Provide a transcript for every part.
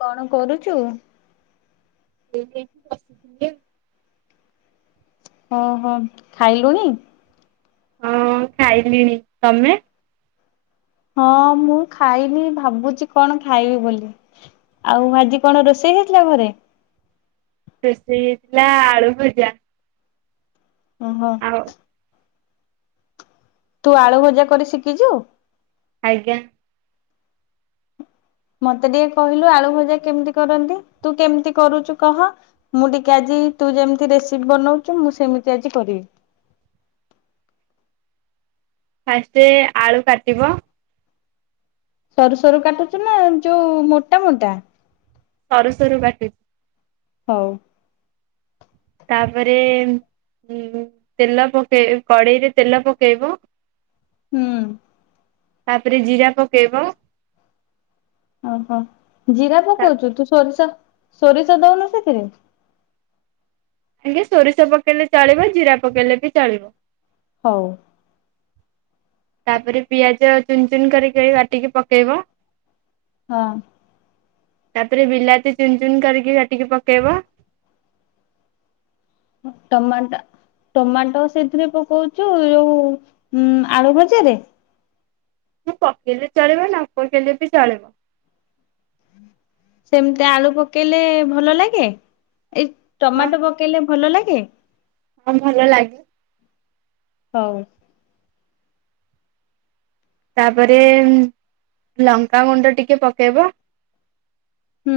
କଣ କରୁଛୁ? [unintelligible] ଓହୋ ଖାଇଲୁଣି? ହଁ ଖାଇଲିଣି ତମେ? ହଁ ମୁଁ ଖାଇନି ଭାବୁଛି କଣ ଖାଇବି ବୋଲି। ଆଉ ଆଜି କଣ ରୋଷେଇ ହେଇଥିଲା ଘରେ? ରୋଷେଇ ହେଇ ଥିଲା ଆଳୁ ଭଜା। ଓହୋ। ହଉ ତୁ ଆଳୁ ଭଜା କରି ଶିଖିଛୁ? ଆଜ୍ଞା। ମତେ ଟିକେ କହିଲୁ ଆଳୁ ଭଜା କେମିତି କରନ୍ତି ତୁ କେମିତି କରୁଛୁ କହ? ମୁଁ ଟିକେ ଆଜି ତୁ ଯେମିତି ରେସିପି ବନଉଛୁ ମୁଁ ସେମିତି ଆଜି କରିବି। ଫାଷ୍ଟେ-ଏ-ଏ ଆଳୁ କାଟିବ ସରୁ ସରୁ କାଟୁଛୁ ନା ଯୋଉ ମୋଟା ମୋଟା? ସରୁ ସରୁ ବାଟି ହଉ। ତାପରେ-ଏ-ଏ-ଏ ଉ-ଉ ତେଲ ପକେଇ କଡ଼େଇରେ ତେଲ ପକେଇବ ହୁଁ। ତାପରେ ଜିରା ପକେଇବ ଓହୋ ଜିରା ପକଉଛୁ ତୁ ସୋରିଷ ସୋରିଷ ଦଉନୁ ସେଥିରେ? ଆଗେ ସୋରିଷ ପକେଇଲେ ଚାଳିବ ଜିରା ପକେଇଲେ ବି ଚାଳିବ। ହଉ। ତାପରେ ପିଆଜ ଚୁନ ଚୁନ କରି କରିକି କାଟିକି ପକେଇବ। ହଁ। ତାପରେ ବିଲାତି ଚୁନ ଚୁନ କରିକି କାଟିକି ପକେଇବ। ହଁ ଟମାଟା ଟମାଟୋ ସେଥିରେ ପକଉଛୁ ଯୋଉ ଉ-ଉ ଆଳୁ ଭଜାରେ? ଉ ପକେଇଲେ ଚଳିବ ନ ପକେଇଲେ ବି ଚଳିବ। ସେମିତି ଆଳୁ ପକେଇଲେ ଭଲ ଲାଗେ, ଏଇ ହଁ ଟମାଟୋ ପକେଇଲେ ଭଲ ଲାଗେ? ହଁ ଭଲ ଲାଗେ। ହଉ। ତାପରେ-ଏ-ଏ ଲଙ୍କାଗୁଣ୍ଡ ଟିକେ ପକେଇବ। ହୁଁ।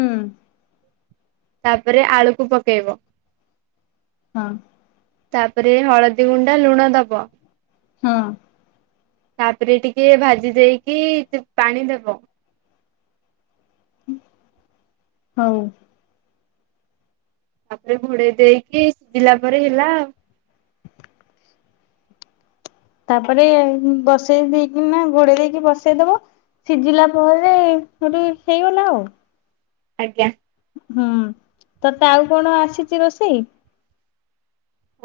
ତାପରେ ଆଳୁକୁ ପକେଇବ। ହଁ। ତାପରେ ହଳଦୀ ଗୁଣ୍ଡ, ଲୁଣ ଦବ। ହଁ। ତାପରେ ଟିକେ ଭାଜି ଦେଇକି ପାଣି ଦବ। ହଉ। ତାପରେ ଘୋଡେଇ ଦେଇକି ସିଝିଲା ପରେ ହେଲା ଆଉ। ତାପରେ ବସେଇ ଦେଇକିନା ଘୋଡେଇ ଦେଇକି ବସେଇଦବ। ସିଝିଲା ପରେ ସେଠୁ ହେଇଗଲା ଆଉ। ଆଜ୍ଞା। ହୁଁ ତତେ ଆଉ କଣ ଆସିଛି ରୋଷେଇ?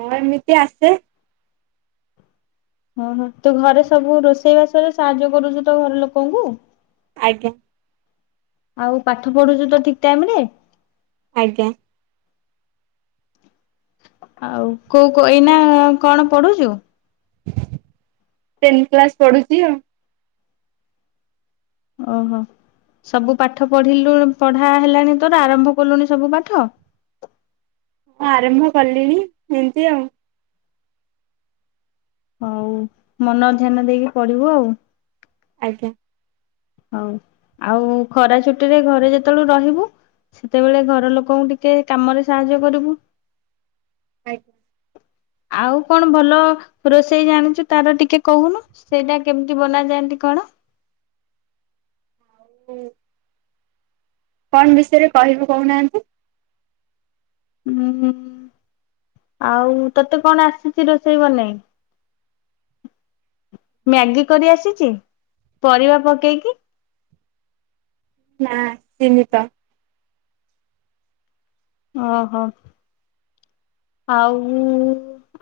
ହଁ ଏମିତି ଆସେ। ଓହୋ ତୁ ଘରେ ସବୁ ରୋଷେଇବାସରେ ସାହାଯ୍ୟ କରୁଛୁ ତ ଘର ଲୋକଙ୍କୁ। ଆଜ୍ଞା। ଆଉ ପାଠ ପଢୁଛୁ ତ ଠିକ ଟାଇମରେ? ଆଜ୍ଞା। ଆଉ କୋଉ କ ଏଇନା କଣ ପଢୁଛୁ? ଟେନ୍ କ୍ଲାସ ପଢୁଛି ଆଉ। ଓହୋ ସବୁ ପାଠ ପଢିଲୁଣୁ ପଢା ହେଲାଣି ତୋର ଆରମ୍ଭ କଲୁଣି ସବୁ ପାଠ। ହଁ ଆରମ୍ଭ କଲିଣି ଏମିତି ଆଉ। ହଉ ମନ ଧ୍ୟାନ ଦେଇକି ପଢିବୁ ଆଉ। ଆଜ୍ଞା। ହଉ ଆଉ ଖରା ଛୁଟି ରେ ଘରେ ଯେତେବେଳୁ ରହିବୁ ସେତେବେଳେ ଘର ଲୋକଙ୍କୁ ଟିକେ କାମରେ ସାହାଯ୍ୟ କରିବୁ। ଆଜ୍ଞା। ଆଉ କଣ ଭଲ ରୋଷେଇ ଜାଣିଛୁ ତାର ଟିକେ କହୁନୁ? ସେଇଟା କେମିତି ବନାଯାଆନ୍ତି କଣ? ହୁଁ। କଣ ବିଷୟରେ କହିବୁ କହୁନାହାନ୍ତି? ହୁଁ ହୁଁ। ଆଉ ତତେ କଣ ଆସିଛି ରୋଷେଇ ବନେଇ? ମ୍ୟାଗି କରି ଆସିଛି ପରିବା ପକେଇକି। ନା ଆସିନିତ। ଓହୋ ଆଉ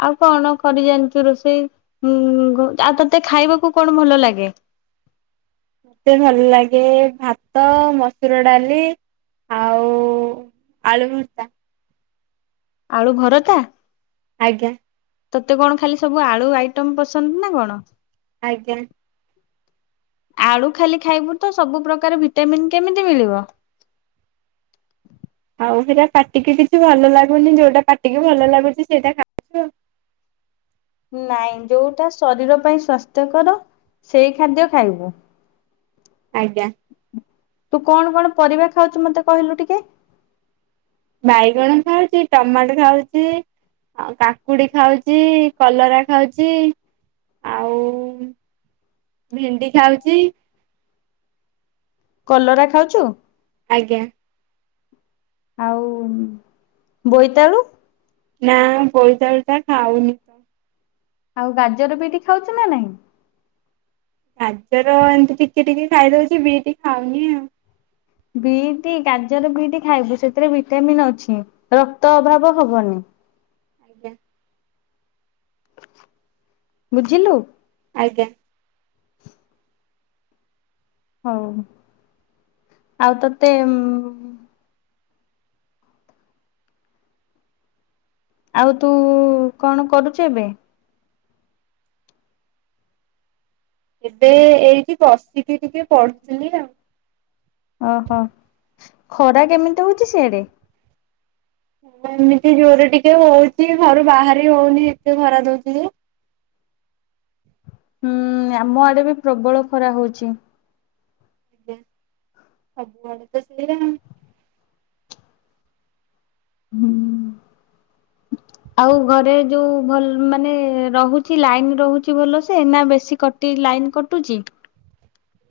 ଆଉ କଣ କରି ଜାଣିଛୁ ରୋଷେଇଁ ଉଁ ଆଉ ତତେ ଖାଇବାକୁ କଣ ଭଲ ଲାଗେ? ମତେ ଭଲ ଲାଗେ ଭାତ ମସୁର ଡାଲି ଆଉ ଆଳୁ ଭର୍ତ୍ତା। ଆଳୁ ଭରତା। ଆଜ୍ଞା। ତତେ କଣ ଖାଲି ସବୁ ଆଳୁ ଆଇଟମ ପସନ୍ଦ ନା କଣ। ଆଜ୍ଞା। ଆଳୁ ଖାଲି ଖାଇବୁ ତ ସବୁ ପ୍ରକାର ଭିଟାମିନ୍ କେମିତି ମିଳିବ। ଆଉ ସେଇଟା ପାଟିକି କିଛି ଭଲ ଲାଗୁନି ଯୋଉଟା ପାଟିିକି ଭଲ ଲାଗୁଛି ସେଇଟା ଖ ନାଇଁ ଯୋଉଟା ଶରୀର ପାଇଁ ସ୍ଵାସ୍ଥ୍ୟକର ସେଇ ଖାଦ୍ୟ ଖାଇବୁ। ଆଜ୍ଞା। ତୁ କଣ କଣ ପରିବା ଖାଉଛୁ ମତେ କହିଲୁ ଟିକେ? ବାଇଗଣ ଖାଉଛି ଟମାଟୋ ଖାଉଛି ଆ କାକୁଡି ଖାଉଛି। କଲରା ଖାଉଛି ଆଉ ଭେଣ୍ଡି ଖାଉଛି। କଲରା ଖାଉଛୁ? ଆଜ୍ଞା। ଆଉଁ ବୋଇତାଳୁ ନାଁ ବୋଇତାଳୁ ଟା ଖାଉନି ତ ଆଉଁ ଗାଜର ବିଟି ଖାଉଛ ନାଁ ନାହିଁ? ଗାଜର ଏମିତି ଟିକେ ଟିକେ ଖାଇଦଉଛି। ବିଟି ଖାଉନି ଆଉ ବିଟି ଗାଜର ବିଟି ଖାଇବୁ ସେଥିରେ ଭିଟାମିିନ ଅଛି ରକ୍ତ ଅଭାବ ହବନି ଆଜ୍ଞା। ବୁଝିଲୁ? ଆଜ୍ଞା। ହଉ। ଆଉ ତୋତେ ଉଁମଁ ଆଉ ତୁ କଣ କରୁଛୁ ଏବେ? ଏବେ ଏଇଠି ବସିିକି ଟିକେ ପଢୁଥିଲି ଆଉଁ ଓ ହୋ ଖରା କେମିତି ହଉଛି ସିଆଡେ? ଖରା ଏମିତି ଜୋରରେ ଟିକେ ହଉଛି ଘରୁ ବାହାରି ହଉନି ଏତେ ଖରା ଦଉଛି ଯେ ହୁଁ। ଆମ ଆଡେ ବି ପ୍ରବଳ ଖରା ହଉଛି। ଆଜ୍ଞା। ସବୁ ଆଡେ ତ ସେଇୟା ହୁଁ। ଆଉ ଘରେ ଯୋଉଁ ଭଲ ମାନେ ରହୁଛି ଲାଇନ ରହୁଛି ଭଲସେ ନାଁ ବେଶୀ କ ସେଠି ଲାଇନ୍ କଟୁଛି।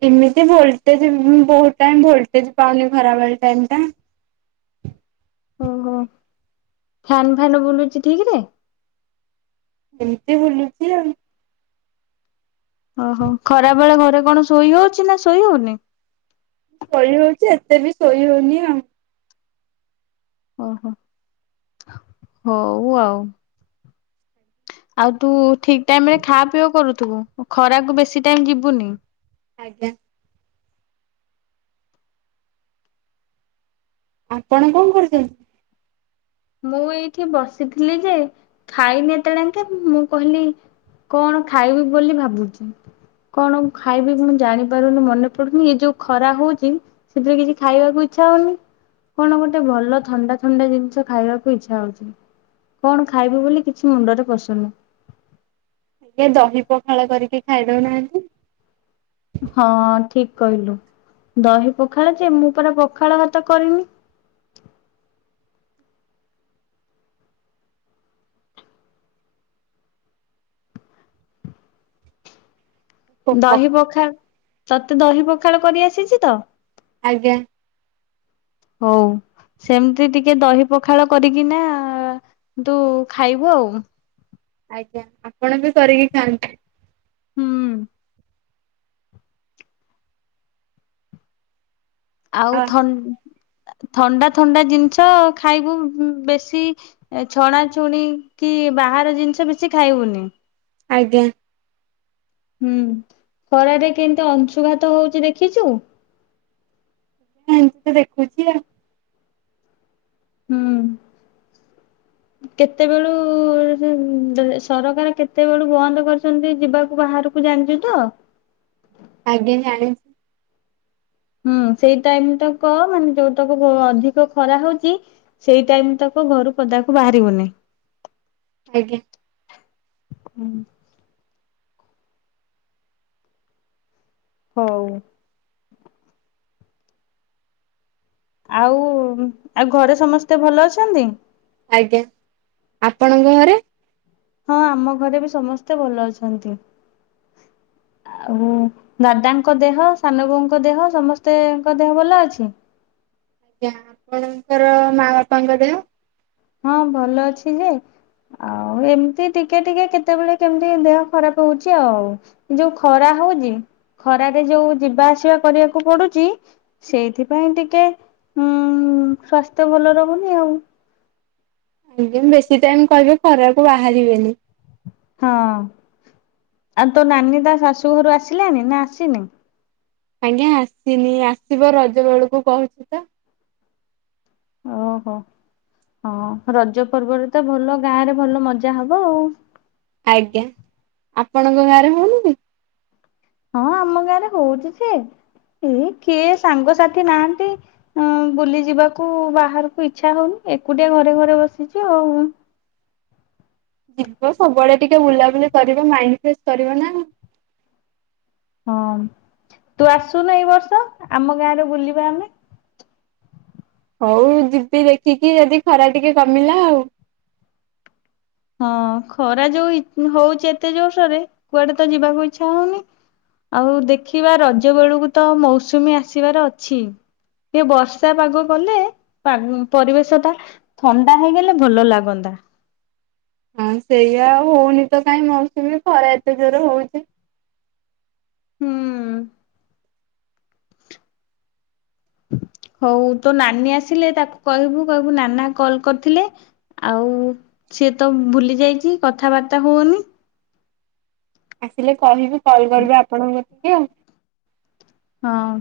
ଏମିତି ଭୋଲଟେଜ ଉଁମଁ ବହୁତ ଟାଇ ଭୋଲଟେଜ ପାଉନି ଖରା ବେଳ ଟାଇମ୍ ଟା। ଓ ହୋ ଫ୍ୟାନ ଫ୍ୟାନ ବୁଲୁଛି ଠିଁକୀରେ। ଏମିତି ବୁଲୁଛି ଆଉଁ ଓ ହୋ। ଖରା ବେଳେ ଘରେ କଣ ଶୋଇ ହଉଛି ନାଁ ଶୋଇ ହଉନି ଶୋଇ ହଉଛି। ଏତେ ବି ଶୋଇ ହଉନି ଆଉ ଓ ହୋ। ହଉ ଆଉଁ। ଆଉ ତୁ ଠିଁକ ଟାଇମ ରେ ଖାଁ ପିୟ କରୁଥୁବୁ ଖରାକୁ ବେଶୀ ଟାଇମ ଯିବୁନି। ଆଜ୍ଞା। ଆପଣ କଣ କରୁଛନ୍ତି? ମୁଁ ଏଇଠି ବସିଥିଲି ଯେ ଖାଇନି ଏତେ ବେଳେ ଯାଙ୍କେ ମୁଁ କହିଲି କଣ ଖାଇବି ବୋଲି ଭାବୁଛି। କଣ ମୁଁ ଖାଇବି କଣ ମୁଁ ଜାଣିପାରୁନି ମନେ ପଡୁନି ଏ ଯୋଉଁ ଖରା ହଉଛି ସେଥିରେ କିଛି ଖାଇବାକୁ ଇଚ୍ଛା ହଉନି। କଣ ଗୋଟେ ଭଲ ଥଣ୍ଡା ଥଣ୍ଡା ଜିନିଷ ଖାଇବାକୁ ଇଚ୍ଛା ହଉଛି। କଣ ଖାଇବି ବୋଲି କିଛି ମୁଣ୍ଡରେ ପଶୁନି? ଏଁ ଦହି ପଖାଳ କରିକି ଖାଇଦଉନାହାନ୍ତି। ହଁ ଠିକ କହିଲୁ। ଦହି ପଖାଳ ଯେ ମୁଁ ପରା ପଖାଳ ଭାତ କରିନି। ଦହି ପଖାଳ। ତତେ ଦହି ପଖାଳ କରି ଆସିଛି ତ? ଆଜ୍ଞା। ହଉ। ସେମିତି ଟିକେ ଦହି ପଖାଳ କରିକିନା ତୁ ଖାଇବୁ ଆଉ। ଆଜ୍ଞା। ଆପଣ ବି କରିକି ଖାଆନ୍ତି? ହୁଁ। ଆଉ ହଁ ଥନ ଥଣ୍ଡା ଥଣ୍ଡା ଜିନିଷ ଖାଇବୁ ବେଶୀ ଏଁ ଛଣାଛଣି କି ବାହାର ଜିନିଷ କିଛି ବେଶୀ ଖାଇବୁନି। ଆଜ୍ଞା। ହୁଁ। ଖରାରେ କେମିତି ଅଂଶୁଘାତ ହଉଛି ଦେଖିଛୁ? ହୁଁ, ଦେଖୁଛି ଆଉ। ହୁଁ। କେତେବେଳୁ ସରକାର କେତେବେଳୁ ବନ୍ଦ କରିଛନ୍ତି ଯିବାକୁ ବାହାରକୁ। ଜାଣିଛୁ ତ। ଆଜ୍ଞା ଜାଣିଛି। ହୁଁ, ସେଇ ଟାଇମ ତାକ କହ ମାନେ ଯୋଉଟକ ଅଧିକ ଖରା ହଉଛି। ସେଇ ଟାଇମ ତକ ଘରୁ ପଦାକୁ ବାହାରିବୁନି। ଆଜ୍ଞା। ହୁଁ। ହଉ। ଆଉ ଆଉ ଘରେ ସମସ୍ତେ ଭଲ ଅଛନ୍ତି। ଆଜ୍ଞା, ଆପଣଙ୍କ ଘରେ? ହଁ, ଆମ ଘରେ ବି ସମସ୍ତେ ଭଲ ଅଛନ୍ତି। ଆଉ ଦାଦାଙ୍କ ଦେହ, ସାନ ବୋଉଙ୍କ ଦେହ ସମସ୍ତେଙ୍କ ଦେହ ଭଲ ଅଛି। ଆପଣଙ୍କର ମା ବାପାଙ୍କ ଦେହ? ହଁ, ଭଲ ଅଛି ଯେ ଆଉ ଏମିତି ଟିକେ ଟିକେ କେତେବେଳେ କେମିତି ଦେହ ଖରାପ ହଉଛି ଆଉ। ଯୋଉ ଖରା ହଉଛି। ଖରାରେ ଯୋଉ ଯିବା ଆସିବା କରିବାକୁ ପଡୁଛି। ସେଇଥିପାଇଁ ଟିକେ ଉଁ ସାସ୍ଥ୍ୟ ଭଲ ରହୁନି ଆଉ। ଆଜ୍ଞା, ମୁଁ ବେଶୀ ଟାଇମ କହିବେ ଖରାକୁ ବାହାରିବେନି। ହଁ, ଆଉ ତୋ ନାନୀ ତା ଶାଶୁ ଘରୁ ଆସିଲାଣି ନା ଆସିନି। ଆଜ୍ଞା, ଆସିନି ଆସିବ ରଜ ବେଳକୁ କହୁଛି ତ। ଓହୋ! ହଁ, ରଜ ପର୍ବରେ ତ ଭଲ ଗାଁ ରେ ଭଲ ମଜା ହବ ଆଉ। ଆଜ୍ଞା, ଆପଣଙ୍କ ଗାଁରେ ହଉନି କି? ହଁ, ଆମ ଗାଁ ରେ ହଉଛି ଯେ। ସେ କିଏ ସାଙ୍ଗସାଥି ନାହାନ୍ତି। ବୁଲି ଯିବାକୁ ବାହାରକୁ ଇଛା ହଉନି ଏକୁଟିଆ ଘରେ ଘରେ ବସିଛି ଆଉ। ଯିବ ସବୁଆଡେ ଟିକେ ବୁଲାବୁଲି କରିବ ମାଇଣ୍ଡ ଫ୍ରେଶ କରିବ ନା ଆଉ? ହଁ, ତୁ ଆସୁନୁ ଏଇ ବର୍ଷ ଆମ ଗାଁରେ ବୁଲିବା ଆମେ। ହଉ ଯିବି ଦେଖିକି ଯଦି ଖରା ଟିକେ କମିଲା ଆଉ। ହଁ, ଖରା ଯୋଉ ହଉଛି ଏତେ ଜୋର୍ ସିଆଡେ କୁଆଡେ ତ ଯିବାକୁ ଇଚ୍ଛା ହଉନି। ଆଉ ଦେଖିବା ରଜ ବେଳକୁ ତ ମୌସୁମୀ ଆସିବାର ଅଛି। କି ବର୍ଷା ପାଗ କଲେ ପରିବେଶ ଟା ଥଣ୍ଡା ହେଇଗଲେ ଭଲ ଲାଗନ୍ତା। ହଁ, ସେଇଆ ଆଉ ହଉନି ତ କାଇହିଁ ମୌସୁମୀ ଖରା ଏତେ ଜୋର ହଉଛି। ହୁଁ। ହଉ ତୋ ନାନୀ ଆସିଲେ ତାକୁ କହିବୁ କହିବୁ ନାନା କଲ କରିଥିଲେ। ଆଉ ସିଏ ତ ଭୁଲି ଯାଇଛି କଥାବାର୍ତ୍ତା ହଉନି। ଆସିଲେ କହିବି, କଲ କରିବି ଆପଣଙ୍କ କତିକି ଆଉ। ହଁ।